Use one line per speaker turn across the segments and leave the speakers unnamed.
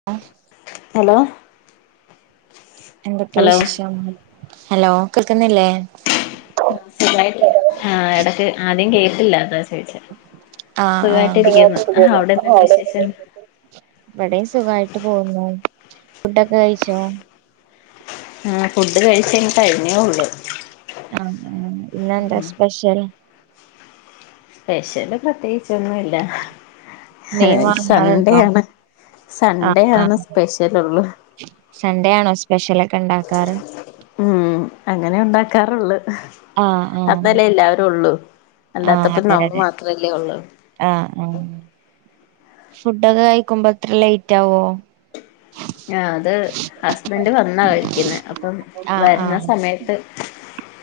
[inaudible]
Hello
എന്തൊക്കെയാ
hello
വിശേഷം hello കേൾക്കുന്നില്ലേ
ആഹ് ഇടക്ക് ആദ്യം കേട്ടില്ല അതാ ചോദിച്ച
ആഹ് ആഹ്
അവിടെ എന്തുണ്ട് വിശേഷം
ഇവിടെം സുഖായിട്ട് പോകുന്നു ഫുഡൊക്കെ കഴിച്ചോ
ആഹ് ഫുഡ് കഴിച്ച് കഴിഞ്ഞേള്ളൂ
ആഹ് ആഹ് ഇന്നെന്താ സ്പെഷ്യൽ
സ്പ്പെഷ്യല് പ്രത്യേകിച്ചൊന്നുംല്ല
മീൻ
ആഹ് സൺഡേ
വാങ്ങാറുണ്ടോ
ആണ്
ആഹ്
സൺഡേ ആണ്
ആഹ്
സ്പെഷ്യൽ ഉള്ള്
സൺഡേ ആണോ സ്പെഷ്യല് ഒക്കെ ഉണ്ടാക്കാറ്
ഉം അങ്ങനെ ഉണ്ടാക്കാറുള്ള
ആഹ് ആഹ്
അന്നല്ലേ എല്ലാവരും ഉള്ളു
ആഹ് അതെ അതെ ആഹ് ആഹ് ഫുഡൊക്കെ കഴിക്കുമ്പോ അത്ര ലേറ്റ് ആവോ
ആഹ് അത് ഹസ്ബൻഡ് വന്നാ കഴിക്കുന്ന അപ്പം
ആഹ്
വരുന്ന
ആഹ്
സമയത്ത്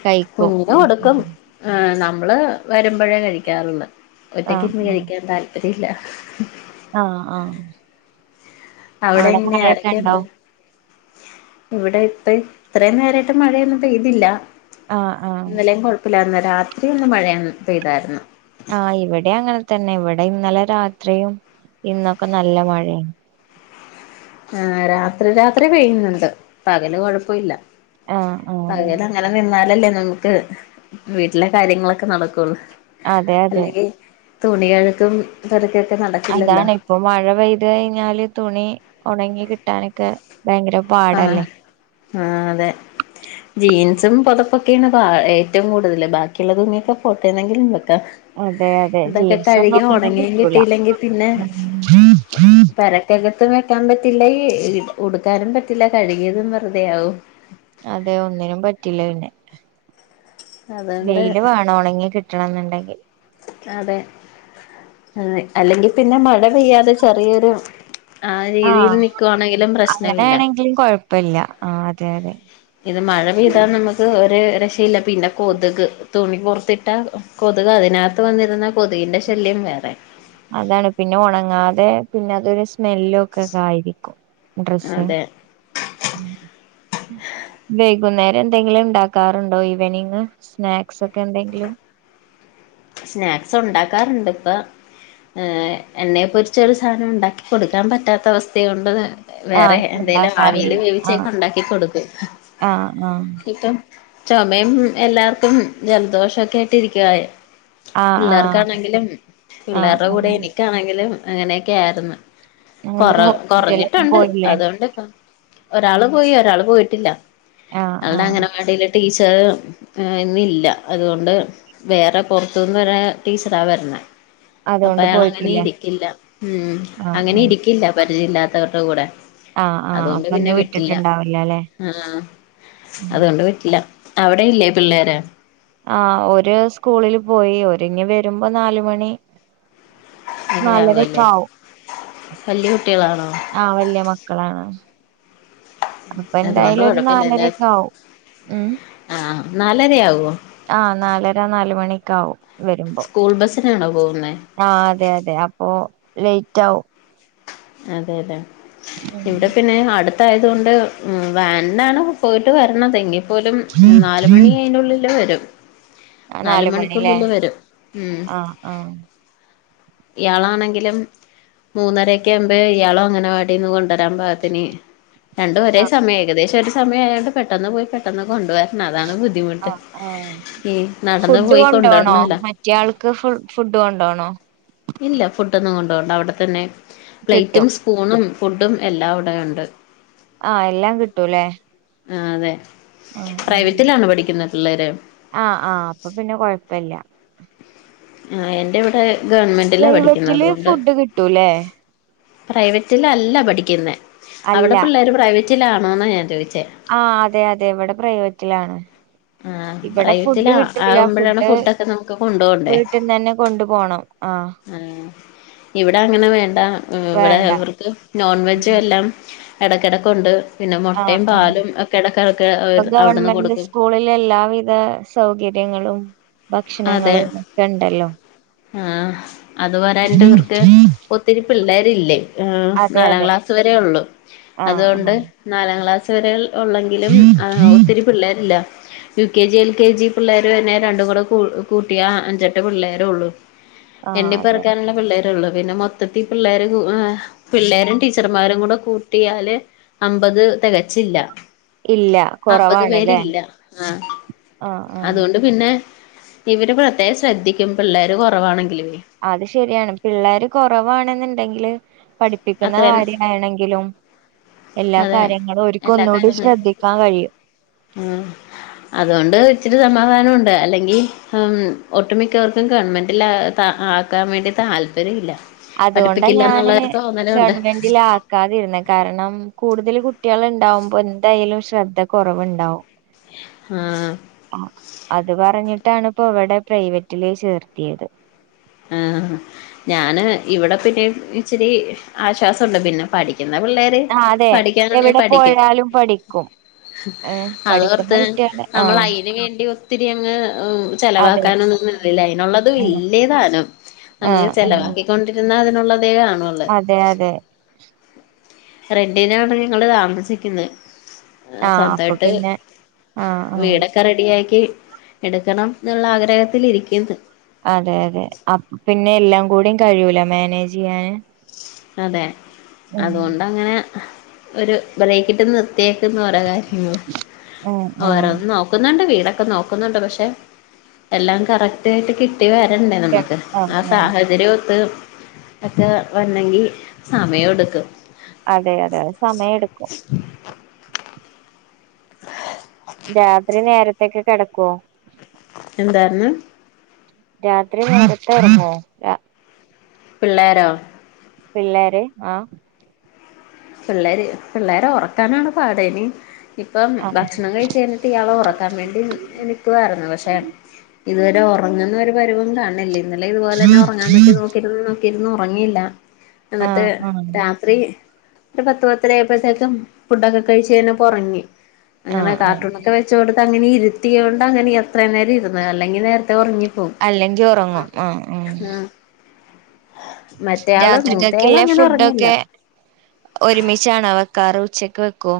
കഴിക്കും
കുഞ്ഞിന് കൊടുക്കും ആഹ് നമ്മള് വരുമ്പോഴേ കഴിക്കാറുള്ള
ആഹ്
ഒറ്റക്കിരുന്ന്
ആഹ്
കഴിക്കാൻ താല്പര്യല്ല
ആഹ് ആഹ്
അവിടെ എങ്ങനെ
മഴയൊക്കെ ഉണ്ടോ
ആരൊക്കെയുണ്ട് ഇവിടെ ഇപ്പ ഇത്രയും നേരായിട്ട് മഴയൊന്നും പെയ്തില്ല
ആഹ് ആഹ്
ഇന്നലും കൊഴപ്പില്ലന്ന് രാത്രി ഒന്ന് മഴന്ന് പെയ്തായിരുന്നു
ആഹ് ഇവിടെ അങ്ങനെ തന്നെ ഇവിടെ ഇന്നലെ രാത്രിയും ഇന്നൊക്കെ നല്ല മഴയാണ്
ആഹ് രാത്രി രാത്രി പെയ്യുന്നുത് പകല് കൊഴപ്പല്ല
ആഹ് ആഹ്
അങ്ങനെ നിന്നാലല്ലേ നമുക്ക് വീട്ടിലെ കാര്യങ്ങളൊക്കെ നടക്കുള്ളൂ
അതെ അതെ
അല്ലെങ്കിൽ തുണികഴക്കും പറക്കൊ
അതാണ് ഇപ്പൊ മഴ പെയ്ത് കഴിഞ്ഞാല് തുണി ഉണങ്ങി കിട്ടാനൊക്കെ ഭയങ്കര
ആഹ്
പാടല്ലേ
ആഹ് അതെ ജീൻസും പുതപ്പൊക്കെയാണ് ഏറ്റവും കൂടുതല് ബാക്കിയുള്ള തൂങ്ങിയൊക്കെ പോട്ടേന്തെങ്കിലും വെക്കാ
അതെ അതെ
ഇതൊക്കെ
ജീൻസ് ഒന്നും
കഴുകി
ഒണങ്ങി
ഉണങ്ങയും
കിട്ടൂല
കിട്ടിയില്ലെങ്കിൽ പിന്നെ
ഉം
പര റ്റകത്തും വെക്കാൻ പറ്റില്ല ഈ ഉടുക്കാനും പറ്റില്ല കഴുകിയതും വെറുതെ ആവും
അതെ ഒന്നിനും പറ്റില്ല പിന്നെ
അതുകൊണ്ട്
വെയിയില് വേണം ഉണങ്ങി കിട്ടണ എന്നുണ്ടെങ്കിൽ
അതെ അല്ലെങ്കിൽ പിന്നെ മഴ പെയ്യാതെ ചെറിയൊരു ആ രീതിയിൽ നിക്കുവാണെങ്കിലും പ്രശ്നമില്ല
[unintelligible] ഇപ്പല്ല ആഹ് അതെ അതെ
ഇത് മഴ പെയ്ത നമ്മക്ക്- ഇത്‌ ഒരു രക്ഷയില്ല പിന്നെ കൊതുക് തുണി പൊറത്തിട്ട കൊതുക് അതിനകത്ത്- അകത്ത് വന്നിരുന്ന കൊതുകിന്റെ ശല്യം വേറെ
അതാണ് പിന്നെ ഒണങ്ങാതെ പിന്നെ അതൊരു സ്മെല്ലും- ഒക്കെ ആയിരിക്കും ഡ്രസ്-
അതെ
വൈകുന്നേരം എന്തെങ്കിലും ഇണ്ടാക്കാറുണ്ടോ ഈവനിങ് സ്നാക്സ് ഒക്കെ എന്തെങ്കിലും-
സ്നാക്സ് ഒണ്ടാക്കാറുണ്ട് ഇപ്പൊ- എണ്ണയെ പൊരിച്ച് ഒരു സാധനം ഉണ്ടാക്കി കൊടുക്കാൻ പറ്റാത്ത അവസ്ഥ കൊണ്ട് - വേറെ
ആഹ്
എന്തേലും
ഉണ്ടാക്കാറില്ല
ആവിൽ
ആഹ്
വേവിച്ചൊക്കെ ഒണ്ടാക്കി കൊടുക്കും
ആഹ് ആഹ്
ഇപ്പം- ചൊമയും എല്ലാർക്കും ജലദോഷംക്കെയായിട്ട് ഇരിക്കുവ-
ആഹ് ആഹ്
പിള്ളേർക്കാണെങ്കിലും
ആഹ്
പിള്ളേരുടെ
ആഹ്
കൂടെ എനിക്കാണെങ്കിലും അങ്ങനെയൊക്കെ ആയിരുന്നു കൊറ
എന്നിട്ട് ഹോസ്പിറ്റലിലൊക്കെ
കൊറഞ്ഞിട്ടുണ്ട്
പോയില്ലേ
അതുകൊണ്ട്- ഒരാള് പോയി ഒരാള് പോയിട്ടില്ല
ആഹ്
അവളുടെ
ആഹ്
അംഗനവാടിയില് - ടീച്ചർഇന്ന് ഇല്ല അതുകൊണ്ട് വേറെ പൊറത്തി - ത്തുന്നൊരു ടീച്ചറാ വരുന്നേ അപ്പ
അതുകൊണ്ട്
അയാള് അങ്ങനെ
പോയിട്ടില്ല
ഇരിക്കില്ല ഉം
ആഹ്
അങ്ങനെ
ആഹ്
ഇരിക്കില്ല പരിചയ ഇല്ലാത്തവരുടെ കൂടെ
ആഹ് ആഹ്
അതുകൊണ്ട്
അപ്പൊ
പിന്നെ
ഇന്ന്
വിട്ടില്ല
വിട്ടിട്ടുണ്ടാവില്ല അല്ലെ
ആഹ്
ഉം
അതുകൊണ്ട് വിട്ടില്ല അവിടെയില്ലേ പിള്ളേര്-
ആഹ് ഒരു സ്കൂളില് പോയി ഒരുങ്ങി വരുമ്പോ നാല് മണി
അതയാവ [unintelligible]
നാലരൊക്കെ
ല്ലേ
ആവും
വല് കുട്ടികളാണോ
ആഹ് വല്ലിയ മക്കളാണ് അപ്പൊ
അതുകൊണ്ട്
എന്തായാലും ഒരു
കുഴപ്പമില്ലല്ലേ
നാലരയൊക്കെ ആകും ഉം
ആഹ് നാലരയാവുമോ
ആ നാലര നാല് മണിയെക്കെ ആവും വരുമ്പോ
സ്കൂൾ ബസിനാണോ പോകുന്നേ
ആഹ് അതെ അതെ അപ്പൊ ലേറ്റ് ആകും
അതെ അതെ ഇവിടെ പിന്നെ അടുത്ത- ആയതുകൊണ്ട് ഉം വാനിന്നാണ് പോയിട്ട് വരണതെങ്കിൽ- പോലും നാലുമണി അയിതിനുള്ളിൽ വരും
ആ
നാല്
മണില്ലേ
മണിക്കൂള്ളിൽ വരും ഉം
ആഹ് ആഹ്
ഇയാളാണെങ്കിലും മൂന്നര- ഇപ ഇയാളും അങ്ങനവാടിന്ന് കൊണ്ടുവരാൻ പാകത്തിന്- രണ്ടും ഒരേ സമയം ഏകദേശം ഒരു സമയയായൊണ്ട് പെട്ടെന്ന് പോയി പെട്ടെന്ന് കൊണ്ടുവരണം അതാണ് ബുദ്ധി
ആഹ് ആഹ് ഫുഡ്
പോയി
കൊണ്ടോണോ
കൊണ്ടുവരണല്ലോ
മറ്റേയാൾക്ക് ഫുഡ് കൊണ്ടോണോ-
ഇല്ല ഫുഡൊന്നും കൊണ്ട്പോണ്ട അവിടെത്തന്നെ
കിട്ടും
പ്ലേറ്റും സ്പൂണും ഫുഡും എല്ലാം അവിടെ ഉണ്ട്
ആഹ് എല്ലാം കിട്ടൂല്ലേ
ആഹ് അതെ
ഉം ഉം
പ്രൈവറ്റിലാണ് പഠിക്കുന്നത് പിള്ളേര്
ആഹ് ആഹ് അപ്പൊ പിന്നെ കൊഴപ്പില്ല
ആഹ് എന്റെ ഇവിടെ ഗവൺമെന്റില പഠിക്കുന്നത്
പ്രൈവറ്റില്
അതുകൊണ്ട്-
ഫുഡ് കിട്ടൂലേ
പ്രൈവറ്റിലല്ല പഠിക്കുന്നെ
അല്ല
അവിടെ പിള്ളേര് പ്രൈവറ്റിലാണോെന്നാ ഞാൻ ചോദിച്ചേ
ആഹ് അതെ അതെ ഇവിടെ പ്രൈവറ്റിലാണ്
ആ
ഇവിടെ ഫുഡ്
പ്രൈവറ്റിലാ
കിട്ടൂല്ല
ആകുമ്പോഴാണ്
ഫുഡ്
ഫുഡൊക്കെ നമുക്ക് കൊണ്ടു
വീട്ടിന്ന് തന്നെ കൊണ്ടു പോണം ആഹ്
ആഹ് ഇവിടെ അങ്ങനെ വേണ്ട ഇവിടെ
വേണ്ട
ഇവർക്ക് നോൺ വെജും എല്ലാം- ഇടയ്ക്കെടക്കണ്ട് പിന്നെ
ആഹ്
മൊട്ടയും
ആഹ്
പാലും ഒക്കെ ഇടക്കയെടക്ക് അവിടുന്ന് കൊടുക്കും
സ്കൂളിലല് എല്ലാവിധ സൗകര്യങ്ങളും
അതെ
ഭക്ഷണങ്ങളുംയൊക്കെ ഉണ്ടല്ലോ
ആഹ് അത് പോരാഞ്ഞിട്ട് ഇർക്ക് ഒ - ഒത്തിരി പിള്ളേരില്ലേ
അതെ
നാലാം
അതെ
ക്ലാസ് വരെ ഒള്ളു
ആഹ്
അതുകൊണ്ട്
ആഹ്
നാലാം ക്ലാസ്- [unintelligible] ഉള്ളെങ്കിലും ഒത്തിരി- പിള്ളേരില്ല U K G L K G പിള്ളേര് തന്നെ രണ്ടും കൂടെ- കൂട്ടിയ അഞ്ചെട്ട് പിള്ളേര് ഉള്ളൂ
ആഹ്
എണ്ണി
അതെ
പെറ്ക്കാനുള്ള പിള്ളേര് ള്ളൂ പിന്നെ മൊത്തത്തിഈ പിള്ളേർ പിള്ളേരും ടീച്ചർമാരും കൂടെ കൂട്ടിയാല് അമ്പത് തികച്ചില്ല
ഇല്ല
അമ്പത്
കുറവാണ്ല്ലേ
പേരില്ല ആഹ
ആഹ് ആഹ്
അതുകൊണ്ട് പിന്നെ ഇവര് പ്രത്യേകം ശ്രദ്ധിക്കും പിള്ളേർ കുറവാണെങ്കിലേ
അത് ശരിയാണ് പിള്ളേര് കുറവാണെന്നുണ്ടെങ്കില് പഠിപ്പിക്കുന്ന
അത്രയും
കാര്യയാണെങ്കിലും എല്ലാ
അതെ
കാര്യങ്ങളും ഒരിക്കും ഒന്നുകൂടി
ഉം
ശ്രദ്ധിക്കാൻ കഴിയും
ഉം അതുകൊണ്ട് ഇച്ചിരി സമാധാനം ഉണ്ട് അല്ലെങ്കി ഒട്ടുമിക്കവർക്കും ഗവൺമെന്റൽ ആക്കാൻ വേണ്ടി താല്പര്യം ഇല്ല
അതുകൊണ്ട
പഠിപ്പിക്കില്ല
ഞാന്
എന്നുള്ളൊരു തോന്നലുണ്ട്
ഗവൺമെന്റിൽ ആ ക്കാതിരുന്ന കാരണം കൂടുതൽ കുട്ടികൾ ഉണ്ടാവുമ്പോ എന്തായാലും ശ്രദ്ധ കുറവുണ്ടാവും
ആഹ്
അത് പറഞ്ഞിട്ടാണ് ഇപ്പോ ഇവിടെ പ്രൈവറ്റില് ചേർത്തിയത്
ആഹ് ഞൻ ഇവിടെ പിന്നെ ഇച്ചിരി ആശ്വാസമുണ്ട് പിന്നെ പഠിക്കുന്ന പിള്ളേര്
ആ അതെ
പഠിക്കാനുണ്ടെ
എവിടെ
പഠിക്കും
പോയാലും പഠിക്കും ഏ പഠിക്കുന്ന
അതോർത്ത്
കുട്ടികള് ആ
നമ്മൾ അയിന് വേണ്ടി ഒത്തിരി അങ്ങ്
അതെ
ചെലവാക്കാനൊന്നും നിന്നില്ല അതിനുള്ളത് ഇല്ലേതാനും
ആ ആ
നമുക്ക് ചെിലവാക്കിക്കൊണ്ടിരുന്ന അതിനുള്ള തേ കാണല്ലോ
അതെ അതെ
റെന്റിനാണ് ഞങ്ങള് താമസിക്കുന്നത്
ആ അപ്പൊ
സ്വന്തായിട്ട്
പിന്നെ ആ ആ
വീട ക്ക റെഡിയാക്കി എടുക്കണം എന്നുള്ള ആഗ്രഹത്തിരിക്കുന്നു
അതെ അതെ അ പിന്നെ എല്ലാം കൂടും കഴിയൂല മാനേജ് ചെയ്യാന്
അതെ
ഉം
അതുകൊണ്ടങ്ങനെ ഒരു ബ്രേക്കിട്ട് നി ന്ന്റെ കാര്യങ്ങ
ആ ആ
ഓരോന്ന് നോക്ക നോുന്നുണ്ട് വീടൊക്കെ നോക്കുന്നുണ്ട് പക്ഷെ എല്ലാം കറക്റ്റ് കട്ട് കിട്ടി വരണ്ടേ നമുക്ക് ആ സാഹചര്യ ഒത്ത് ഒക്കെ ണങ്കിൽ സമയം എടുക്കും
അതെ അതെ അതെ സമയം എടുക്കും രാത്രി നേരത്തെ ഒക്കെ കിടക്കുവോ
എന്തായിരുന്ന്
രാത്രി നേരത്തെ ഉറങ്ങോ
പിള്ളേരോ
പിള്ളോര് ആഹ്
പിള്ളേര് പിള്ളേരെ ഉറക്കാനാണ് പാട് നി ഇപ്പം
ആ
ഭക്ഷണം കഴിച്ചേന് ഇയാളെ ഉറക്കാൻ വേണ്ടി നിൽക്കുവായിരുന്നു പക്ഷേ ഇതുവരെ ഉറങ്ങുന്ന ഒരു പരിവും കാണ്ണില്ലേ ഇന്നലെ ഇതുപോലെ തന്നെ ഉറങ്ങാൻ പറ്റി നോക്കി നോക്കിയിരുന്നു ഉറങ്ങയില്ല.
ആ
എന്നിട്ട് രാത്രി ഒരു പത്ത് പത്തരയ്പഴത്തേക്കും ഫുഡൊക്കെ കഴിച്ചന്നെ പുറങ്ങി
ആ ആ
അങ്ങനെ
ആ
കാർട്ടൂൺ ഒക്കെ വെ ച്ച കൊടുത്ത് അങ്ങനെ ഇരുത്തിയ കൊണ്ട് അങ്ങനെ എത്ര നേരം ഇരന്ന് അല്ലെങ്കിൽ നേരത്തെ ഉറങ്ങി പോവും
അല്ലെങ്കി ഒറങ്ങും ആഹ് ഉം
ആ മറ്റയാള് മൂത്തയാള്
രാത്രിക്കക്കില്ലെ
അങ്ങനെ ഒറങ്ങില്ല
ഫുഡൊക്കെ ഒരുമിച്ചാണോ വെക്കാറ് ഉച്ചക്ക് വെക്കോ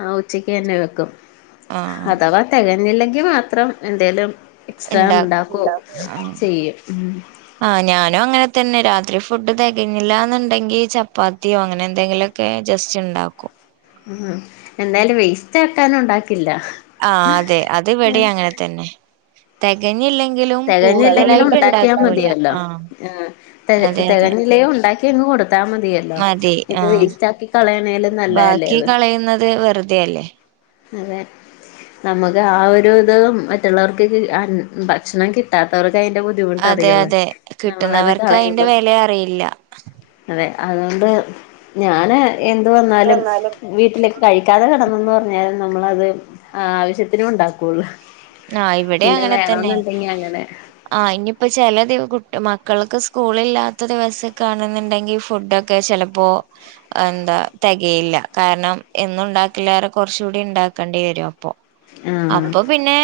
ആ ഉച്ചക്ക് അന്നെ വെക്കും
ആഹ്
അഥവാ തികഞ്ഞില്ലെങ്കിൽ മാത്രം എന്തേലും എക്സ്ട്രാ
ഇണ്ടാക്കും
ഉണ്ടാകും ചെയ്യും
ആഹ ഞാനും അങ്ങനെ തന്നെ രാത്രി ഫുഡ് തികഞ്ഞില്ലാന്നുണ്ടെങ്കി ചപ്പാത്തിയോ അങ്ങനെ എന്തെങ്കിലും ഒക്കെ ജസ്റ്റ് ഉണ്ടാക്കും.
ഉ എന്തായാലും വേസ്റ്റ് ആട്ടാനും ഉണ്ടാക്കില്ല.
ആ അതെ അത് ഇവടെ അങ്ങനെ തന്നെ തികഞ്ഞില്ലേ ഞ്ഞില്ലെങ്കിലും
തികഞ്ഞില്ലെങ്കിലും
കൂടുതലായിട്ട്
ഉണ്ടാക്കിയാ
ഉണ്ടാക്കൂല്ല
മതിയല്ലോ
ആ
ആഹ് തി
അതെ അതെ.
തികഞ്ഞില്ലേ ഉണ്ടാക്കി അങ്ങ് കൊടുത്താ മതിയല്ലോ
മതി
ഇത്
ആഹ
വേസ്റ്റ് ആക്കി കളയണേലും നല്ലതല്ലേ
ബാക്കി
അത്
കളയുന്നത് വെറുതെ. തെല്ലേ.
അതെ നമുക്ക് ആ ഒരു ഇത് മറ്റുള്ളവർക്ക്. ഭക്ഷണം കിട്ടാത്തവർക്ക് അതിന്റെ ബുദ്ധിമുട്ട് അറി
അതെ
യൊള്ളെ
അതെ
നമ്മളത്
കിട്ടുന്നവർക്ക്
കളയുമ്പ.
അയിന്റെ വെല അറിയില്ല
അതെ അതോണ്ട് ഞാന് എന്ത് വന്നാലും.
എന്നാലും
വീട്ടിലേക്ക് കഴിക്കാതെ കിടന്നന്ന് പറഞ്ഞാലും നമ്മളത് ആവശ്യത്തിന് ഉണ്ടാക്കുള്ളു.
ആഹ ഇവിടെ അങ്ങനെ തന്നെ.
അങ്ങനെ.
ആ ഇനിയിപ്പോ ചില മക്കൾക്ക് സ്കൂള ഇില്ലാത്ത ദിവസം കാണുന്നുണ്ടെങ്കിൽ ഫുഡൊക്കെ. ഒക്കെ ചിലപ്പോ. എന്താ തികയില്ല കാരണം എന്നും ഉണ്ടാക്കിലേറെ കുറചൂടി ഉണ്ടാക്കേണ്ടി വരും അപ്പൊ.
ആഹ.
അപ്പൊ പിന്നെ.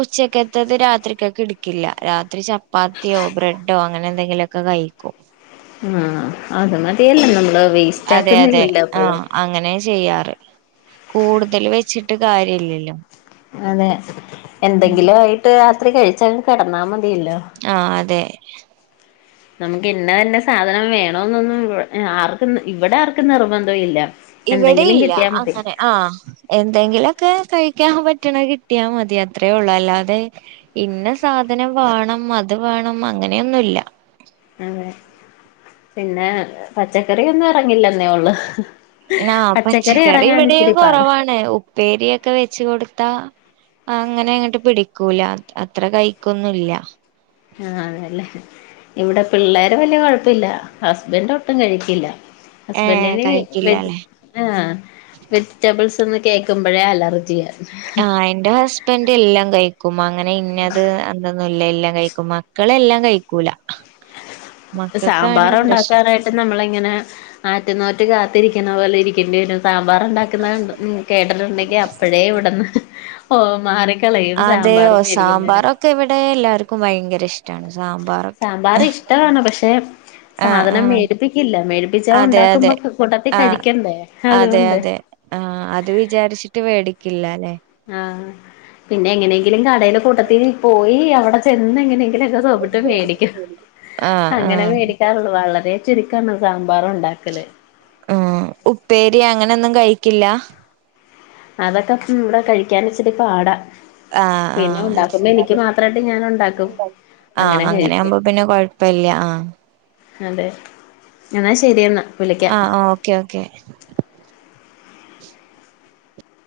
ഉച്ചക്കത്തത് രാത്രിക്കക് ഇടുക്കില്ല രാത്രി ചപ്പാത്തിയോ ബ്രെഡോ അങ്ങനെ എന്തെങ്കിലു ഒക്കെ കഴിക്കും.
ആ അത് മതിയല്ല നമ്മള് വേസ്റ്റ്
അതെ അതെ
ആക്കുന്നില്ലല്ലോ അപ്പോഴും.
ആഹ് അങ്ങനെ ചെയ്യാറ് കൂടുതൽ വെച്ചിട്ട് കാര്യ ഇല്ലല്ലോ.
അതെ എന്തെങ്കിലും ആയിട്ട് രാത്രി കഴിച്ചാ കിടന്നാ മതിയല്ലോ.
ആഹ അതെ.
നമുക്ക് ഇന്നെ തന്നെ സാധനം വേണ എന്നൊന്നും ആർക്കും ഇവിടെ ആർക്കും നിർബന്ധ ഇല്ല.
ഇവിടെ
എന്തെങ്കിലും
ഇല്ല
കിട്ടിയാ മതി
അങ്ങനെ. ആഹ എന്തെങ്കിലൊക്കെ കഴിക്കാൻ പറ്റണ കിട്ടിയാ മതി അത്രയേ ഒള്ളു അല്ലാതെ. ഇന്ന സാധനം വാണം അത് വേണം അങ്ങനെയൊന്നുല്ല.
അതെ പിന്നെ പച്ചക്കറിയൊന്നും ഇറങ്ങില്ലെന്നേ ഉള്ളു.
ആ പച്ചക്കറി
ഇറങ്ങാൻ
ഇവിടെയും
ഇച്ചിരി പാടാ
കുറവാണ് ഉപ്പേരിയൊക്കെ വെച് കൊടുത്താ. അങ്ങനെ അങ്ങിട്ട് പിടിക്കൂല അത്ര കഴിക്കൊന്നുംല്ല.
ആഹ അതല്ലേ. ഇവിടെ പിള്ളേര് വല്യ കുഴപ്പല്ല ഹസ്ബൻഡ് ഒട്ടും കഴികില്ല.
ഏ
ഹസ്ബൻന് വെജി
കഴിക്കില്ലല്ലേ
ആ വെജിറ്റബിൾസ് ന്ന് കേൾക്കുമ്പഴേ അലർജിയ. [inaudible]
ഇന്റെ ഹസ്ബന്റ് എല്ലാം കഴിക്കും അങ്ങനെ ഇന്നത് എന്തൊന്നുല്ലെ എല്ലാ കഴിക്കുമ ക്കളെല്ലാം കഴിക്കൂല മക്കൾക്കാണ്
സാമ്പാറ്
പ്രശ്നം
ഉണ്ടാക്കാനായിട്ട് നമ്മള്ങ്ങനെ ആറ്റ്നോറ്റ് കാത്തിരിക്കുന്നപോലെ ഇരിക്കണ്ടിവെരും സാമ്പാറ് ഉണ്ടാക്കുന്നെ കേട്ട്ട്ടുണ്ടെങ്കിൽ അപ്പഴേ ഇവ്ട്ന്ന് ഓ മാറി ക്കെളേത് സാമ്പാറും വേടിക്കുന്നേരം
ക്കെ ഇവ്ടെ എല്ലാര്ക്കും ഭയങ്കര ഇഷ്ടാണ് സാമ്പാറ്
സാമ്പാറ് ഇഷ്ടാണ് പക്ഷെ
ആഹ്
സാധനം
ആഹ്
മേടിപ്പിക്കില്ല മേടിപ്പിച്ച
അതെ അതെ
ഉണ്ടാക്കുമ്പോ കൂട്ടത്തി
ആഹ്
കഴിക്കണ്ടേ
അതെ
അതുകൊണ്ട്
അതെ ആഹ് അത് വിചാരിച്ചിട്ട് വേടിക്കില്ലാലെ
ആഹ് പിന്നെ എങ്ങനെങ്കിലും കടയില കൂട്ടത്തീ പോയി അവ്ടെ ചെന്ന്ങ്ങനെ പിന്നൊക്കെ സോപ്പിട്ട് മേടിക്കും
ആഹ്
അങ്ങനെ
ആഹ്
മേടി കാറൊള്ളു വളരെ ചുരുക്കാണ് സാമ്പാറ് ഉണ്ടാക്കല്.
അഹ്‌ ഉപ്പേരി അങ്ങനെൊന്നും കഴിക്കില്ല
അതൊക്കെ ഉം ഇവ്ടെ കഴിക്കാനിച്ചിരി പാടാ
ആഹ്
പിന്നെ
ആഹ്
ഉണ്ടാക്കുമ്പോ എനിക്ക് മാത്രയിട്ട് ഞാനുണ്ടാക്കും.
ആഹ് അങ്ങനെ ആവുമ്പ പിന്നെ കൊഴപ്പല്ല ആഹ്
അതെ എന്നാ ശരി എന്നാ
ആഹ് ഓക്കെ ഓക്കെ